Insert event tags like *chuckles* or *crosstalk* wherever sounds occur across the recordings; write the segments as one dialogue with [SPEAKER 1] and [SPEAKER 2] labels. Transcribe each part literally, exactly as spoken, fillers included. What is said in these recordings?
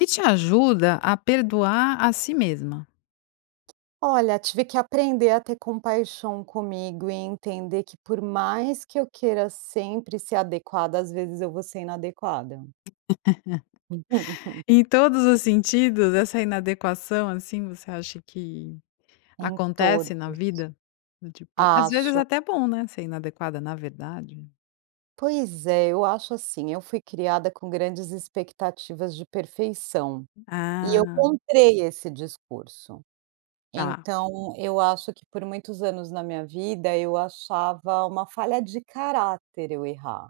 [SPEAKER 1] E te ajuda a perdoar a si mesma.
[SPEAKER 2] Olha, tive que aprender a ter compaixão comigo e entender que por mais que eu queira sempre ser adequada, às vezes, eu vou ser inadequada. Uhum. *laughs*
[SPEAKER 1] *laughs* Em todos os sentidos, essa "inadequação", assim, você acha que
[SPEAKER 2] Em todos.
[SPEAKER 1] acontece na vida? Do tipo, às vezes,
[SPEAKER 2] Acho.
[SPEAKER 1] até bom, né, ser inadequada, na verdade.
[SPEAKER 2] Pois é, eu acho assim, eu fui criada com grandes expectativas de perfeição. E eu
[SPEAKER 1] Ah.
[SPEAKER 2] comprei esse discurso,
[SPEAKER 1] Ah.
[SPEAKER 2] então eu acho que por muitos anos na minha vida eu achava uma falha de caráter eu errar,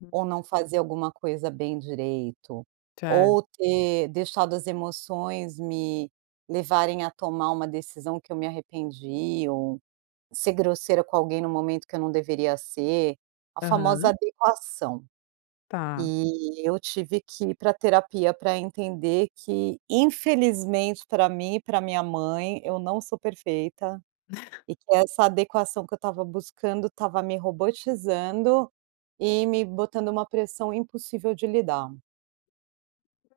[SPEAKER 1] Hum.
[SPEAKER 2] ou não fazer alguma coisa bem direito.
[SPEAKER 1] Certo.
[SPEAKER 2] Ou ter deixado as emoções me levarem a tomar uma decisão que eu me arrependi, ou ser grosseira com alguém no momento que eu não deveria ser, a famosa
[SPEAKER 1] Aham.
[SPEAKER 2] "adequação".
[SPEAKER 1] Tá.
[SPEAKER 2] E eu tive que ir pra terapia pra entender que, infelizmente, pra mim e pra minha mãe eu não sou perfeita,
[SPEAKER 1] *laughs*
[SPEAKER 2] e que essa adequação que eu estava buscando estava me robotizando, e me botando uma pressão impossível de lidar.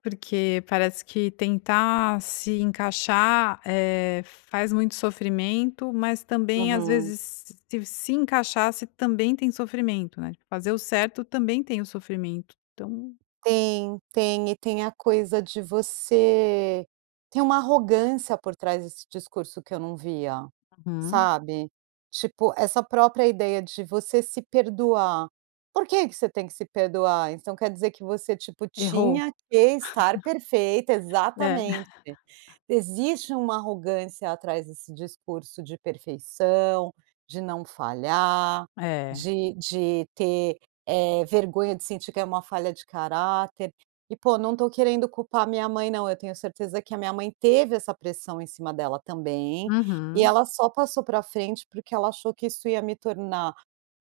[SPEAKER 1] Porque parece que tentar se encaixar, eh, faz muito sofrimento, mas, também, às
[SPEAKER 2] Uhum.
[SPEAKER 1] vezes, se encaixar se também tem sofrimento, né, fazer o certo também tem o sofrimento, então.
[SPEAKER 2] Tem, tem e tem a coisa de você tem uma arrogância por trás desse discurso que eu não via,
[SPEAKER 1] Uhum.
[SPEAKER 2] sabe? Tipo, essa própria ideia de você se perdoar, por que que você tem que se perdoar? Então quer dizer que você, tipo,
[SPEAKER 1] Errou.
[SPEAKER 2] tinha que estar
[SPEAKER 1] *chuckles*
[SPEAKER 2] perfeita
[SPEAKER 1] É.
[SPEAKER 2] exatamente!
[SPEAKER 1] *laughs*
[SPEAKER 2] Existe uma arrogância atrás desse discurso de perfeição, de não falhar,
[SPEAKER 1] É.
[SPEAKER 2] de de ter, eh, vergonha de sentir que é uma falha de caráter. E pô, não estou querendo culpar minha mãe não, eu tenho certeza que a minha mãe teve essa pressão em cima dela também, e
[SPEAKER 1] Uhum.
[SPEAKER 2] ela só passou pra frente porque ela achou que isso ia me tornar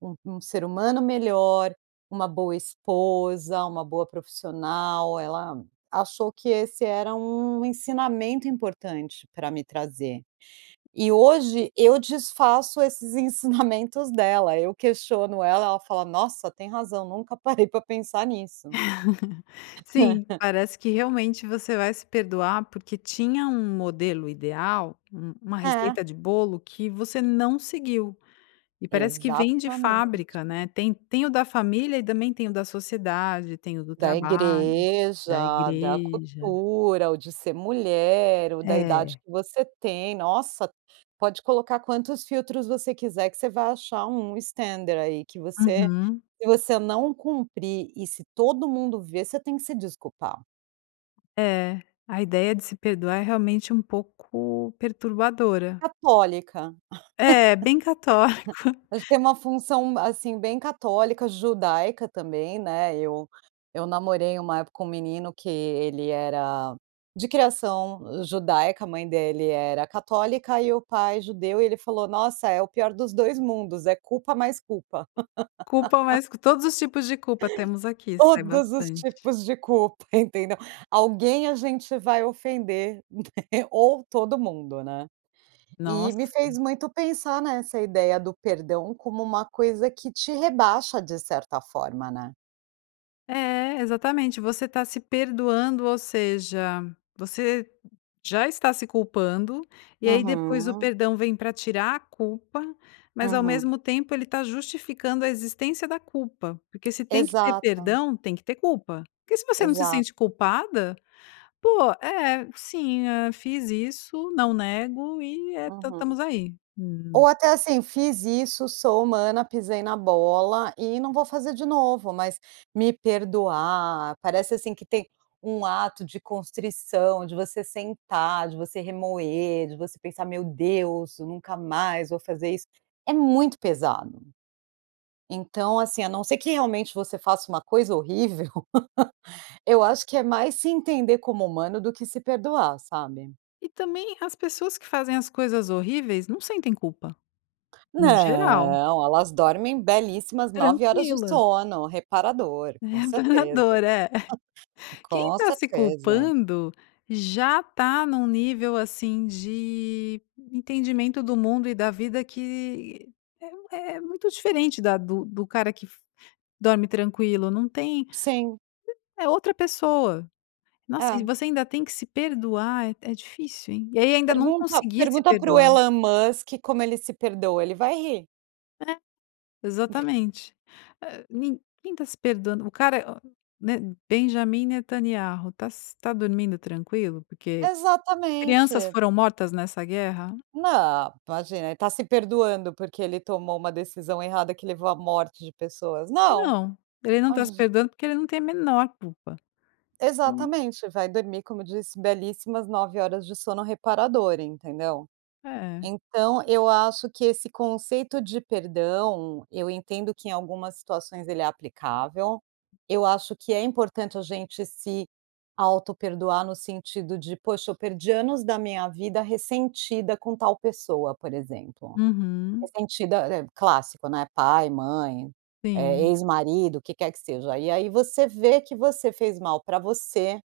[SPEAKER 2] um um ser humano melhor, uma boa esposa, uma boa profissional. Ela achou que esse era um ensinamento importante pra me trazer. E hoje eu desfaço esses ensinamentos dela, eu questiono ela, ela fala: "Nossa, tem razão, nunca parei pra pensar nisso".
[SPEAKER 1] *laughs* Sim,
[SPEAKER 2] *laughs*
[SPEAKER 1] parece que realmente você vai se perdoar porque tinha um modelo ideal, u uma
[SPEAKER 2] É.
[SPEAKER 1] receita de bolo que você não seguiu. E parece que vem de
[SPEAKER 2] Exatamente.
[SPEAKER 1] fábrica, né. Tem tem o da família e também tem o da sociedade, tem o do
[SPEAKER 2] Da
[SPEAKER 1] trabalho, da
[SPEAKER 2] igreja, da
[SPEAKER 1] igreja.
[SPEAKER 2] cultura, ou de ser mulher, ou da idade
[SPEAKER 1] É.
[SPEAKER 2] que você tem. Nossa, pode colocar quantos filtros você quiser que você vai achar um standard, aí, que você
[SPEAKER 1] Uhum.
[SPEAKER 2] se você não cumprir, e se todo mundo ver, você tem que se desculpar.
[SPEAKER 1] É, a ideia de se perdoar é realmente um pouco perturbadora.
[SPEAKER 2] Católica.
[SPEAKER 1] É, bem católico.
[SPEAKER 2] *giggles* A gente tem uma função, assim, bem católica, judaica também, né, eu eu namorei uma época com um menino que ele era de criação judaica, a mãe dele era católica e o pai judeu e ele falou: "Nossa, é o pior dos dois mundos, é culpa mais culpa."
[SPEAKER 1] Culpa
[SPEAKER 2] *laughs*
[SPEAKER 1] mais que todos os tipos de culpa temos
[SPEAKER 2] *giggles*
[SPEAKER 1] aqui, sai
[SPEAKER 2] Todos os
[SPEAKER 1] bastante.
[SPEAKER 2] tipos de culpa, entendeu? Alguém a gente vai ofender, né? Ou todo mundo, né? E
[SPEAKER 1] Nossa.
[SPEAKER 2] me fez muito pensar nessa ideia do perdão como uma coisa que te rebaixa de certa forma, né?
[SPEAKER 1] É, exatamente. Você tá se perdoando, ou seja, você já está se culpando e aí depois o
[SPEAKER 2] Uhum.
[SPEAKER 1] perdão vem para tirar a culpa, mas ao
[SPEAKER 2] Uhum.
[SPEAKER 1] mesmo tempo ele tá justificando a existência da culpa. Porque se tem que ter
[SPEAKER 2] Exato.
[SPEAKER 1] perdão, tem que ter culpa. Porque se você não se
[SPEAKER 2] Exato.
[SPEAKER 1] sente culpada. "Pô, é, sim, hã, fiz isso, não nego e é tam
[SPEAKER 2] Uhum.
[SPEAKER 1] estamos aí."
[SPEAKER 2] Ou
[SPEAKER 1] Hum.
[SPEAKER 2] até assim: "Fiz isso, sou humana, pisei na bola e não vou fazer de novo". Mas me perdoar, parece assim que tem um ato de constrição, de você sentar, de você remoer, de você pensar: "Meu Deus, nunca mais vou fazer isso". É muito pesado. Então assim, a não ser que realmente você faça uma coisa horrível, *laughs* eu acho que é mais se entender como humano do que se perdoar, sabe?
[SPEAKER 1] E também as pessoas que fazem as coisas horríveis não sentem culpa. No geral.
[SPEAKER 2] Não, elas dormem belíssimas nove horas de
[SPEAKER 1] Tranquilas.
[SPEAKER 2] sono reparador
[SPEAKER 1] É,
[SPEAKER 2] com certeza.
[SPEAKER 1] reparador é.
[SPEAKER 2] *giggles*
[SPEAKER 1] *giggles* Quem
[SPEAKER 2] Com
[SPEAKER 1] está se
[SPEAKER 2] certeza.
[SPEAKER 1] culpando já está num nível, assim, de entendimento do mundo e da vida que é um é muito diferente da do do cara que f dorme tranquilo. Não tem,
[SPEAKER 2] Sim.
[SPEAKER 1] é outra pessoa. Nossa, e
[SPEAKER 2] É.
[SPEAKER 1] você ainda tem que se perdoar é é difícil, hein. E aí ainda não
[SPEAKER 2] Pergunta
[SPEAKER 1] conseguir se
[SPEAKER 2] pergunta para o
[SPEAKER 1] perdoar.
[SPEAKER 2] Elon Musk como ele se perdoa, ele vai rir.
[SPEAKER 1] É,
[SPEAKER 2] *giggles*
[SPEAKER 1] exatamente. Eh ninguém tá se perdoando, o cara é né? Benjamin Netanyahu, tá s tá dormindo tranquilo? Porque crianças
[SPEAKER 2] Exatamente.
[SPEAKER 1] foram mortas nessa guerra?
[SPEAKER 2] Não, imagina, ele tá se perdoando porque ele tomou uma decisão errada que levou à morte de pessoas. Não.
[SPEAKER 1] Não, ele não tá
[SPEAKER 2] Aonde
[SPEAKER 1] se
[SPEAKER 2] a ge
[SPEAKER 1] perdoando porque ele não tem a menor culpa. Então.
[SPEAKER 2] Exatamente, vai dormir, como eu disse, belíssimas nove horas de sono reparador, entendeu?
[SPEAKER 1] É.
[SPEAKER 2] Então, eu acho que esse conceito de perdão, eu entendo que em algumas situações ele é aplicável, eu acho que é importante a gente se autoperdoar no sentido de: "Poxa, eu perdi anos da minha vida ressentida com tal pessoa", por exemplo.
[SPEAKER 1] Uhum.
[SPEAKER 2] Ressentida, é é clássico, né? Pai, mãe, eh,
[SPEAKER 1] Sim.
[SPEAKER 2] ex-marido, o que quer que seja, e aí você vê que você fez mal para você,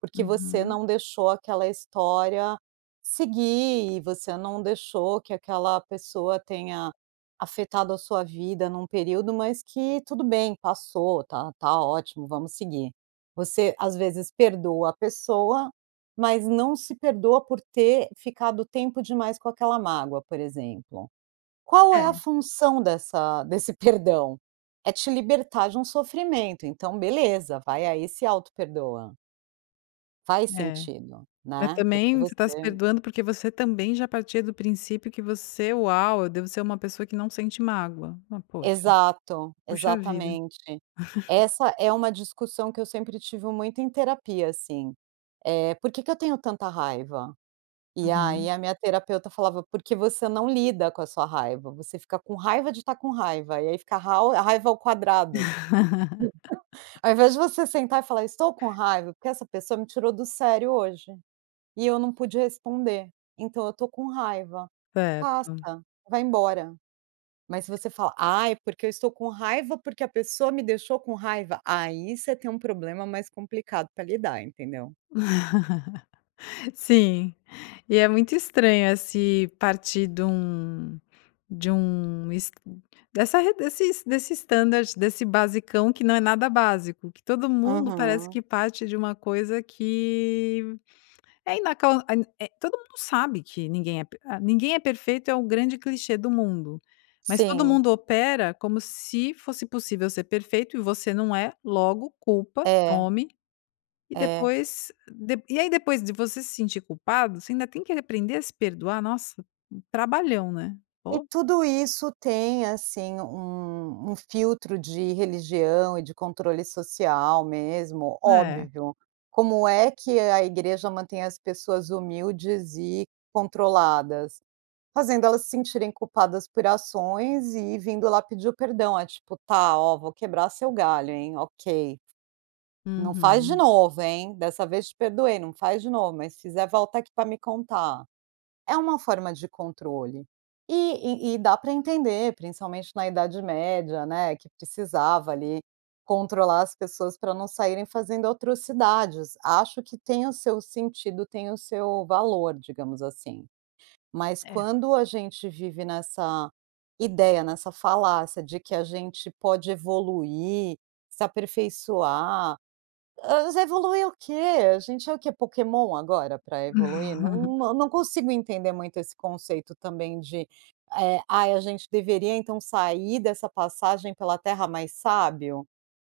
[SPEAKER 2] porque você
[SPEAKER 1] Uhum.
[SPEAKER 2] não deixou aquela história seguir e você não deixou que aquela pessoa tenha afetado a sua vida num período, mas que tudo bem, passou, tá tá ótimo, vamos seguir. Você, às vezes, perdoa a pessoa, mas não se perdoa por ter ficado tempo demais com aquela mágoa, por exemplo. Qual é a
[SPEAKER 1] É.
[SPEAKER 2] função dessa desse perdão? É te libertar de um sofrimento, então, beleza, vai aí e se autoperdoa. Faz
[SPEAKER 1] É,
[SPEAKER 2] sentido,
[SPEAKER 1] mas
[SPEAKER 2] né? Porque
[SPEAKER 1] também você tá se
[SPEAKER 2] você
[SPEAKER 1] perdoando porque você também já partia do princípio que você "Uau, eu devo ser uma pessoa que não sente mágoa". Mas puxa.
[SPEAKER 2] Exato.
[SPEAKER 1] Puxa vida.
[SPEAKER 2] Exatamente.
[SPEAKER 1] *giggles*
[SPEAKER 2] Essa é uma discussão que eu sempre tive muito em terapia assim, eh: "Porque que eu tenho tanta raiva?" E aí
[SPEAKER 1] Uhum.
[SPEAKER 2] a minha terapeuta falava: "Porque você não lida com a sua raiva, você fica com raiva de estar com raiva, e aí fica a rau a raiva ao quadrado."
[SPEAKER 1] *laughs*
[SPEAKER 2] *giggles* Ao invés de você sentar e falar: "Eu estou com raiva porque essa pessoa me tirou do sério hoje, e eu não pude responder, então eu estou com raiva". Passa,
[SPEAKER 1] Certo.
[SPEAKER 2] vai embora, mas se você fala: "Ai, é porque eu estou com raiva porque a pessoa me deixou com raiva". Aí você tem um problema mais complicado para lidar, entendeu?
[SPEAKER 1] *giggles* Sim. E é muito estranho, assim, partir de um de um es dessa re desses desse standard, desse basicão que não é nada básico, que todo mundo parece
[SPEAKER 2] Aham.
[SPEAKER 1] que parte de uma coisa que, é inacan en é Todo mundo sabe que ninguém é p ah "Ninguém é perfeito" é um grande clichê do mundo, mas todo
[SPEAKER 2] Sim.
[SPEAKER 1] mundo opera como se fosse possível ser perfeito, e você não é, logo, culpa,
[SPEAKER 2] É.
[SPEAKER 1] tome, e
[SPEAKER 2] É.
[SPEAKER 1] depois d dê e aí depois de você se sentir culpado você ainda tem que aprender a se perdoar? Nossa! Trabalhão, né?
[SPEAKER 2] E
[SPEAKER 1] pô.
[SPEAKER 2] tudo isso tem, assim, um um filtro de religião e de controle social mesmo.
[SPEAKER 1] É.
[SPEAKER 2] Óbvio. Como é que a igreja mantém as pessoas humildes e controladas? Fazendo elas se sentirem culpadas por ações e vindo lá pedir o perdão, a tipo: "Tá, ó, vou quebrar seu galho, hein. Ok. Não faz de
[SPEAKER 1] Uhum.
[SPEAKER 2] novo, hein. Dessa vez te perdoei, não faz de novo, mas se fizer, volta aqui para me contar". É uma forma de controle, e e e dá para entender, principalmente na Idade Média, né, que precisava ali controlar as pessoas para não saírem fazendo atrocidades. Acho que tem o seu sentido, tem o seu valor, digamos assim. Mas
[SPEAKER 1] É.
[SPEAKER 2] quando a gente vive nessa ideia, nessa falácia de que a gente pode evoluir, se aperfeiçoar. Ah, mas vai evoluir o quê? A gente é o quê, Pokémon, agora, para evoluir? Nã
[SPEAKER 1] *giggles*
[SPEAKER 2] não, eu não consigo entender muito esse conceito também de: "Eh, ai, a gente deveria, então, sair dessa passagem pela Terra mais sábio."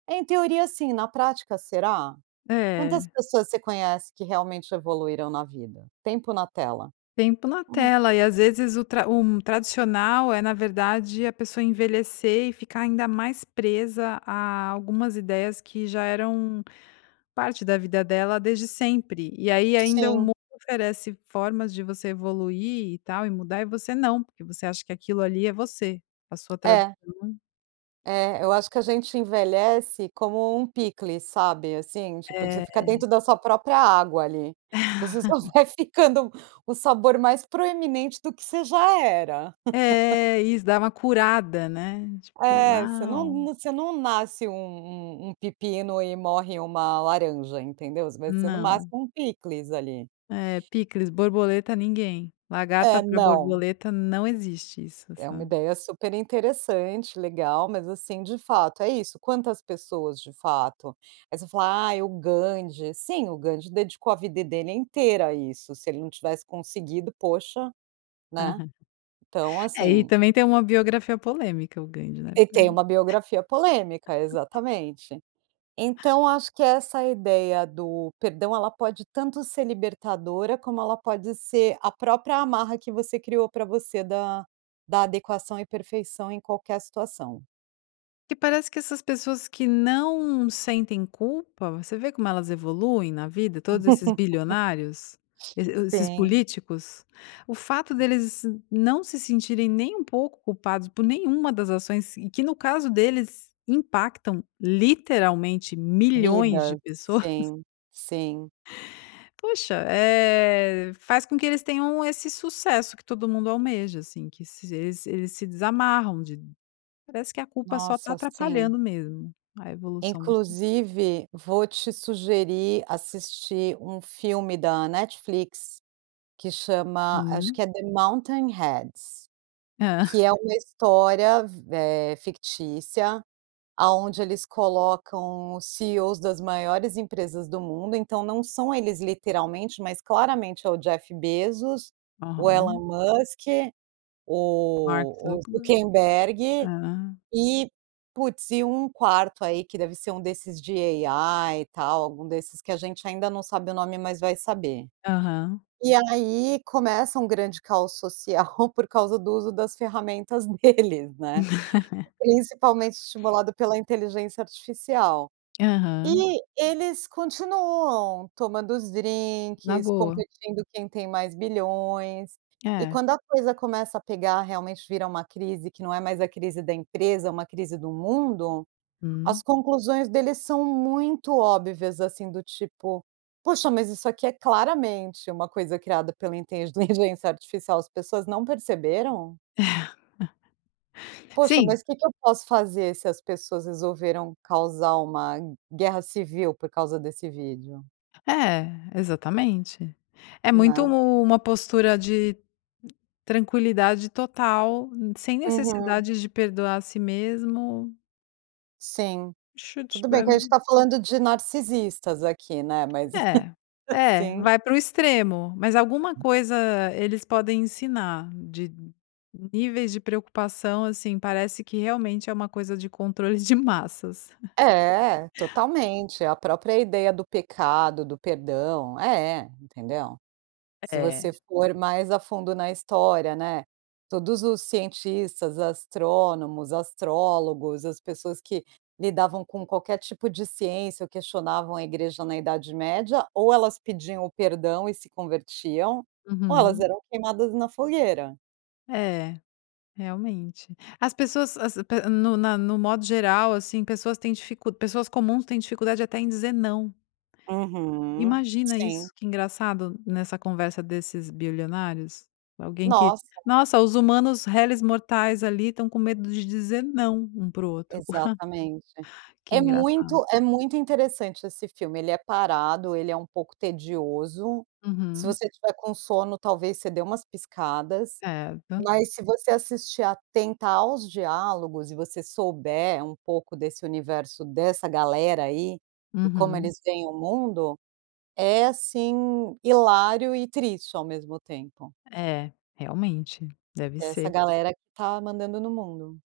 [SPEAKER 2] Em teoria, sim, na prática, será? Quantas
[SPEAKER 1] É.
[SPEAKER 2] pessoas você conhece que realmente evoluíram na vida? Tempo na tela.
[SPEAKER 1] Tem pela
[SPEAKER 2] Hum.
[SPEAKER 1] tela e às vezes o tra um tradicional é na verdade a pessoa envelhecer e ficar ainda mais presa a algumas ideias que já eram parte da vida dela desde sempre. E aí ainda o mundo
[SPEAKER 2] Sim.
[SPEAKER 1] oferece formas de você evoluir, e tal, e mudar, e você não, porque você acha que aquilo ali é você, a sua trad
[SPEAKER 2] É.
[SPEAKER 1] *unintelligible*
[SPEAKER 2] É, eu acho que a gente envelhece como um picles, sabe, assim. Tipo, de ficar
[SPEAKER 1] É.
[SPEAKER 2] dentro da sua própria água ali, você só
[SPEAKER 1] *giggles*
[SPEAKER 2] vai ficando o sabor mais proeminente do que você já era. *laughs*
[SPEAKER 1] É, isso, dá uma curada, né? Tipo
[SPEAKER 2] É, você não
[SPEAKER 1] "Uau".
[SPEAKER 2] não você não nasce um um um pepino e morre uma laranja, entendeu? Você vai ser no
[SPEAKER 1] Não.
[SPEAKER 2] máximo um picles ali.
[SPEAKER 1] É, picles, borboleta, ninguém. Lagarta
[SPEAKER 2] É,
[SPEAKER 1] pra
[SPEAKER 2] não.
[SPEAKER 1] borboleta, não existe isso,
[SPEAKER 2] É uma
[SPEAKER 1] sabe?
[SPEAKER 2] ideia super interessante, legal. Mas, assim, de fato, é isso. Quantas pessoas de fato? Aí você fala: "Ai, o Gandhi." Sim, o Gandhi dedicou a vida dele inteira a isso, se ele não tivesse conseguido, poxa, né? Então
[SPEAKER 1] *giggles* É, e
[SPEAKER 2] assim.
[SPEAKER 1] também tem uma biografia polêmica o Gandhi né?
[SPEAKER 2] E tem
[SPEAKER 1] *unintelligible*
[SPEAKER 2] uma biografia polêmica,
[SPEAKER 1] *giggles*
[SPEAKER 2] exatamente. Então eu acho que essa ideia do perdão ela pode tanto ser libertadora como ela pode ser a própria amarra que você criou para você da da adequação e perfeição em qualquer situação.
[SPEAKER 1] Que parece que essas pessoas que não sentem culpa, você vê como elas evoluem na vida, todos esses bilionários, e
[SPEAKER 2] *giggles*
[SPEAKER 1] e o esses
[SPEAKER 2] Sim.
[SPEAKER 1] políticos? O fato deles nã não se sentirem nem um pouco culpados, por nenhuma das ações, e que no caso deles impactam, literalmente, milhões de
[SPEAKER 2] Vidas,
[SPEAKER 1] pessoas.
[SPEAKER 2] sim, sim.
[SPEAKER 1] Poxa, eh, faz com que eles tenham esse sucesso que todo mundo almeja, assim, que se eles eles se desamarram de parece que a culpa só tá
[SPEAKER 2] Nossa, sim.
[SPEAKER 1] atrapalhando mesmo a evolução do espírito.
[SPEAKER 2] Inclusive, vou te sugerir assistir um filme da Netflix que chama, acho
[SPEAKER 1] Hum.
[SPEAKER 2] que é The Mountain Heads,
[SPEAKER 1] Hã.
[SPEAKER 2] que é uma história v eh, fictícia, aonde eles colocam os CEOs das maiores empresas do mundo, então não são eles literalmente, mas claramente é o Jeff Bezos, o Elon
[SPEAKER 1] Aham.
[SPEAKER 2] Musk,
[SPEAKER 1] Mark
[SPEAKER 2] o o
[SPEAKER 1] Zuckenberg.
[SPEAKER 2] Zuckerberg
[SPEAKER 1] Hã.
[SPEAKER 2] e, putz, e um quarto aí que deve ser um desses de AI e tal, algum desses que a gente ainda não sabe o nome, mas vai saber.
[SPEAKER 1] Aham.
[SPEAKER 2] E aí começa um grande caos social por causa do uso das ferramentas deles, né?
[SPEAKER 1] *laughs*
[SPEAKER 2] Principalmente estimulado pela inteligência artificial,
[SPEAKER 1] Aham.
[SPEAKER 2] e eles continuam tomando os
[SPEAKER 1] Na
[SPEAKER 2] drinques,
[SPEAKER 1] boa.
[SPEAKER 2] competindo quem tem mais bilhões, e
[SPEAKER 1] É.
[SPEAKER 2] quando a coisa começa a pegar, realmente vira uma crise que não é mais a crise da empresa, é uma crise do mundo,
[SPEAKER 1] Hum.
[SPEAKER 2] as conclusões deles são muito óbvias, assim, do tipo: "Poxa, mas isso aqui é claramente uma coisa criada pela inteligência artificial, as pessoas não perceberam?"
[SPEAKER 1] *giggles*
[SPEAKER 2] Poxa,
[SPEAKER 1] Sim.
[SPEAKER 2] mas que que eu posso fazer se as pessoas resolveram causar uma guerra civil por causa desse vídeo?
[SPEAKER 1] É, exatamente. É muito
[SPEAKER 2] Não.
[SPEAKER 1] uma postura de tranquilidade total, hum, sem
[SPEAKER 2] Uhum.
[SPEAKER 1] necessidades de perdoar a si mesmo.
[SPEAKER 2] Sim, tudo bem que a gente
[SPEAKER 1] *unintelligible*
[SPEAKER 2] tá falando de narcisistas aqui, né, mas,
[SPEAKER 1] É,
[SPEAKER 2] *giggles*
[SPEAKER 1] é,
[SPEAKER 2] sim.
[SPEAKER 1] vai pro extremo, mas alguma coisa eles podem ensinar de níveis de preocupação, assim, parece que realmente é uma coisa de controle de massas. *giggles*
[SPEAKER 2] É, totalmente. A própria ideia do pecado, do perdão é, entendeu.
[SPEAKER 1] É
[SPEAKER 2] Se
[SPEAKER 1] é.
[SPEAKER 2] você for mais a fundo na história, né, todos os cientistas, astrônomos, astrólogos, as pessoas que lidavam com qualquer tipo de ciência ou questionavam a igreja na idade média, ou elas pediam o perdão e se convertiam, ou elas
[SPEAKER 1] Uhum.
[SPEAKER 2] eram queimadas na fogueira.
[SPEAKER 1] É, realmente. As pessoas as a pe no na no modo geral, assim, pessoas têm dificu pessoas comuns têm dificuldade até em dizer "não".
[SPEAKER 2] Uhum,
[SPEAKER 1] Imagina
[SPEAKER 2] sim.
[SPEAKER 1] isso, que engraçado, nessa conversa desses bilionários, alguém que:
[SPEAKER 2] Nossa.
[SPEAKER 1] "Nossa, os humanos reles mortais, ali, estão com medo de dizer não um para o outro". *scoffs*
[SPEAKER 2] Exatamente.
[SPEAKER 1] Que
[SPEAKER 2] É
[SPEAKER 1] engraçado.
[SPEAKER 2] muito é muito interessante esse filme. Ele é parado, ele é um pouco tedioso. Se
[SPEAKER 1] Uhum.
[SPEAKER 2] você estiver com sono, talvez você dê umas piscadas.
[SPEAKER 1] É, tan
[SPEAKER 2] Mas se você assistir atenta aos diálogos, e você souber um pouco desse universo dessa galera aí, e como
[SPEAKER 1] Uhum.
[SPEAKER 2] eles veem o mundo, é, assim, hilário e triste ao mesmo tempo.
[SPEAKER 1] É, realmente. Deve
[SPEAKER 2] É essa
[SPEAKER 1] ser.
[SPEAKER 2] galera que está mandando no mundo.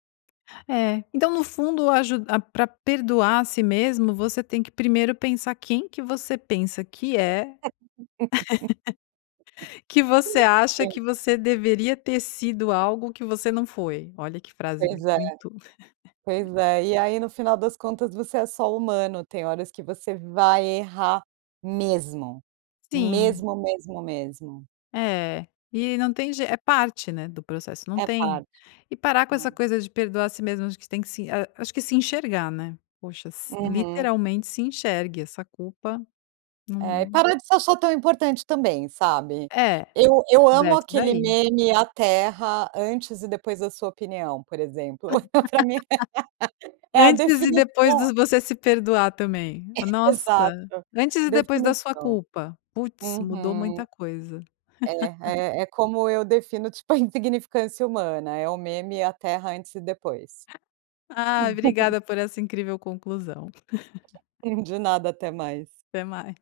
[SPEAKER 1] É, então no fundo a ju ah, pra perdoar a si mesmo, você tem que primeiro pensar quem que você pensa que é
[SPEAKER 2] *laughs*
[SPEAKER 1] *laughs* que você acha
[SPEAKER 2] Sim.
[SPEAKER 1] que você deveria ter sido algo que você não foi. Olha que frase
[SPEAKER 2] Pois é.
[SPEAKER 1] muito *laughs*
[SPEAKER 2] Pois é, e aí no final das contas você é só humano, tem horas que você vai errar mesmo.
[SPEAKER 1] Sim.
[SPEAKER 2] Mesmo, mesmo, mesmo.
[SPEAKER 1] É, e não tem jei é parte, né, do processo, não
[SPEAKER 2] É
[SPEAKER 1] tem
[SPEAKER 2] parte.
[SPEAKER 1] e parar com
[SPEAKER 2] Hã.
[SPEAKER 1] essa coisa de perdoar a si mesmo, acho que tem que se ah, acho que se enxergar, né. Poxa, si
[SPEAKER 2] Uhum.
[SPEAKER 1] literalmente se enxergue, essa culpa,
[SPEAKER 2] Eh, e
[SPEAKER 1] num
[SPEAKER 2] para de se achar tão importante também, sabe.
[SPEAKER 1] É,
[SPEAKER 2] Eu eu amo
[SPEAKER 1] desce
[SPEAKER 2] aquele
[SPEAKER 1] daí.
[SPEAKER 2] meme: "A terra antes e depois da sua opinião", por exemplo. Pra mim
[SPEAKER 1] *laughs*
[SPEAKER 2] é a
[SPEAKER 1] Antes e depois
[SPEAKER 2] definição
[SPEAKER 1] dos "você se perdoar" também. Nossa,
[SPEAKER 2] Exato.
[SPEAKER 1] "antes e depois da sua
[SPEAKER 2] Definição.
[SPEAKER 1] culpa". Putz, mudou
[SPEAKER 2] Uhum.
[SPEAKER 1] muita coisa.
[SPEAKER 2] É,
[SPEAKER 1] *laughs*
[SPEAKER 2] eh, é como eu defino, *chuckles* tipo, a insignificância humana, é o meme e a terra antes e depois.
[SPEAKER 1] Ah,
[SPEAKER 2] *laughs*
[SPEAKER 1] obrigada por essa incrível conclusão. *laughs*
[SPEAKER 2] *chuckles* De nada, até mais.
[SPEAKER 1] Até mais.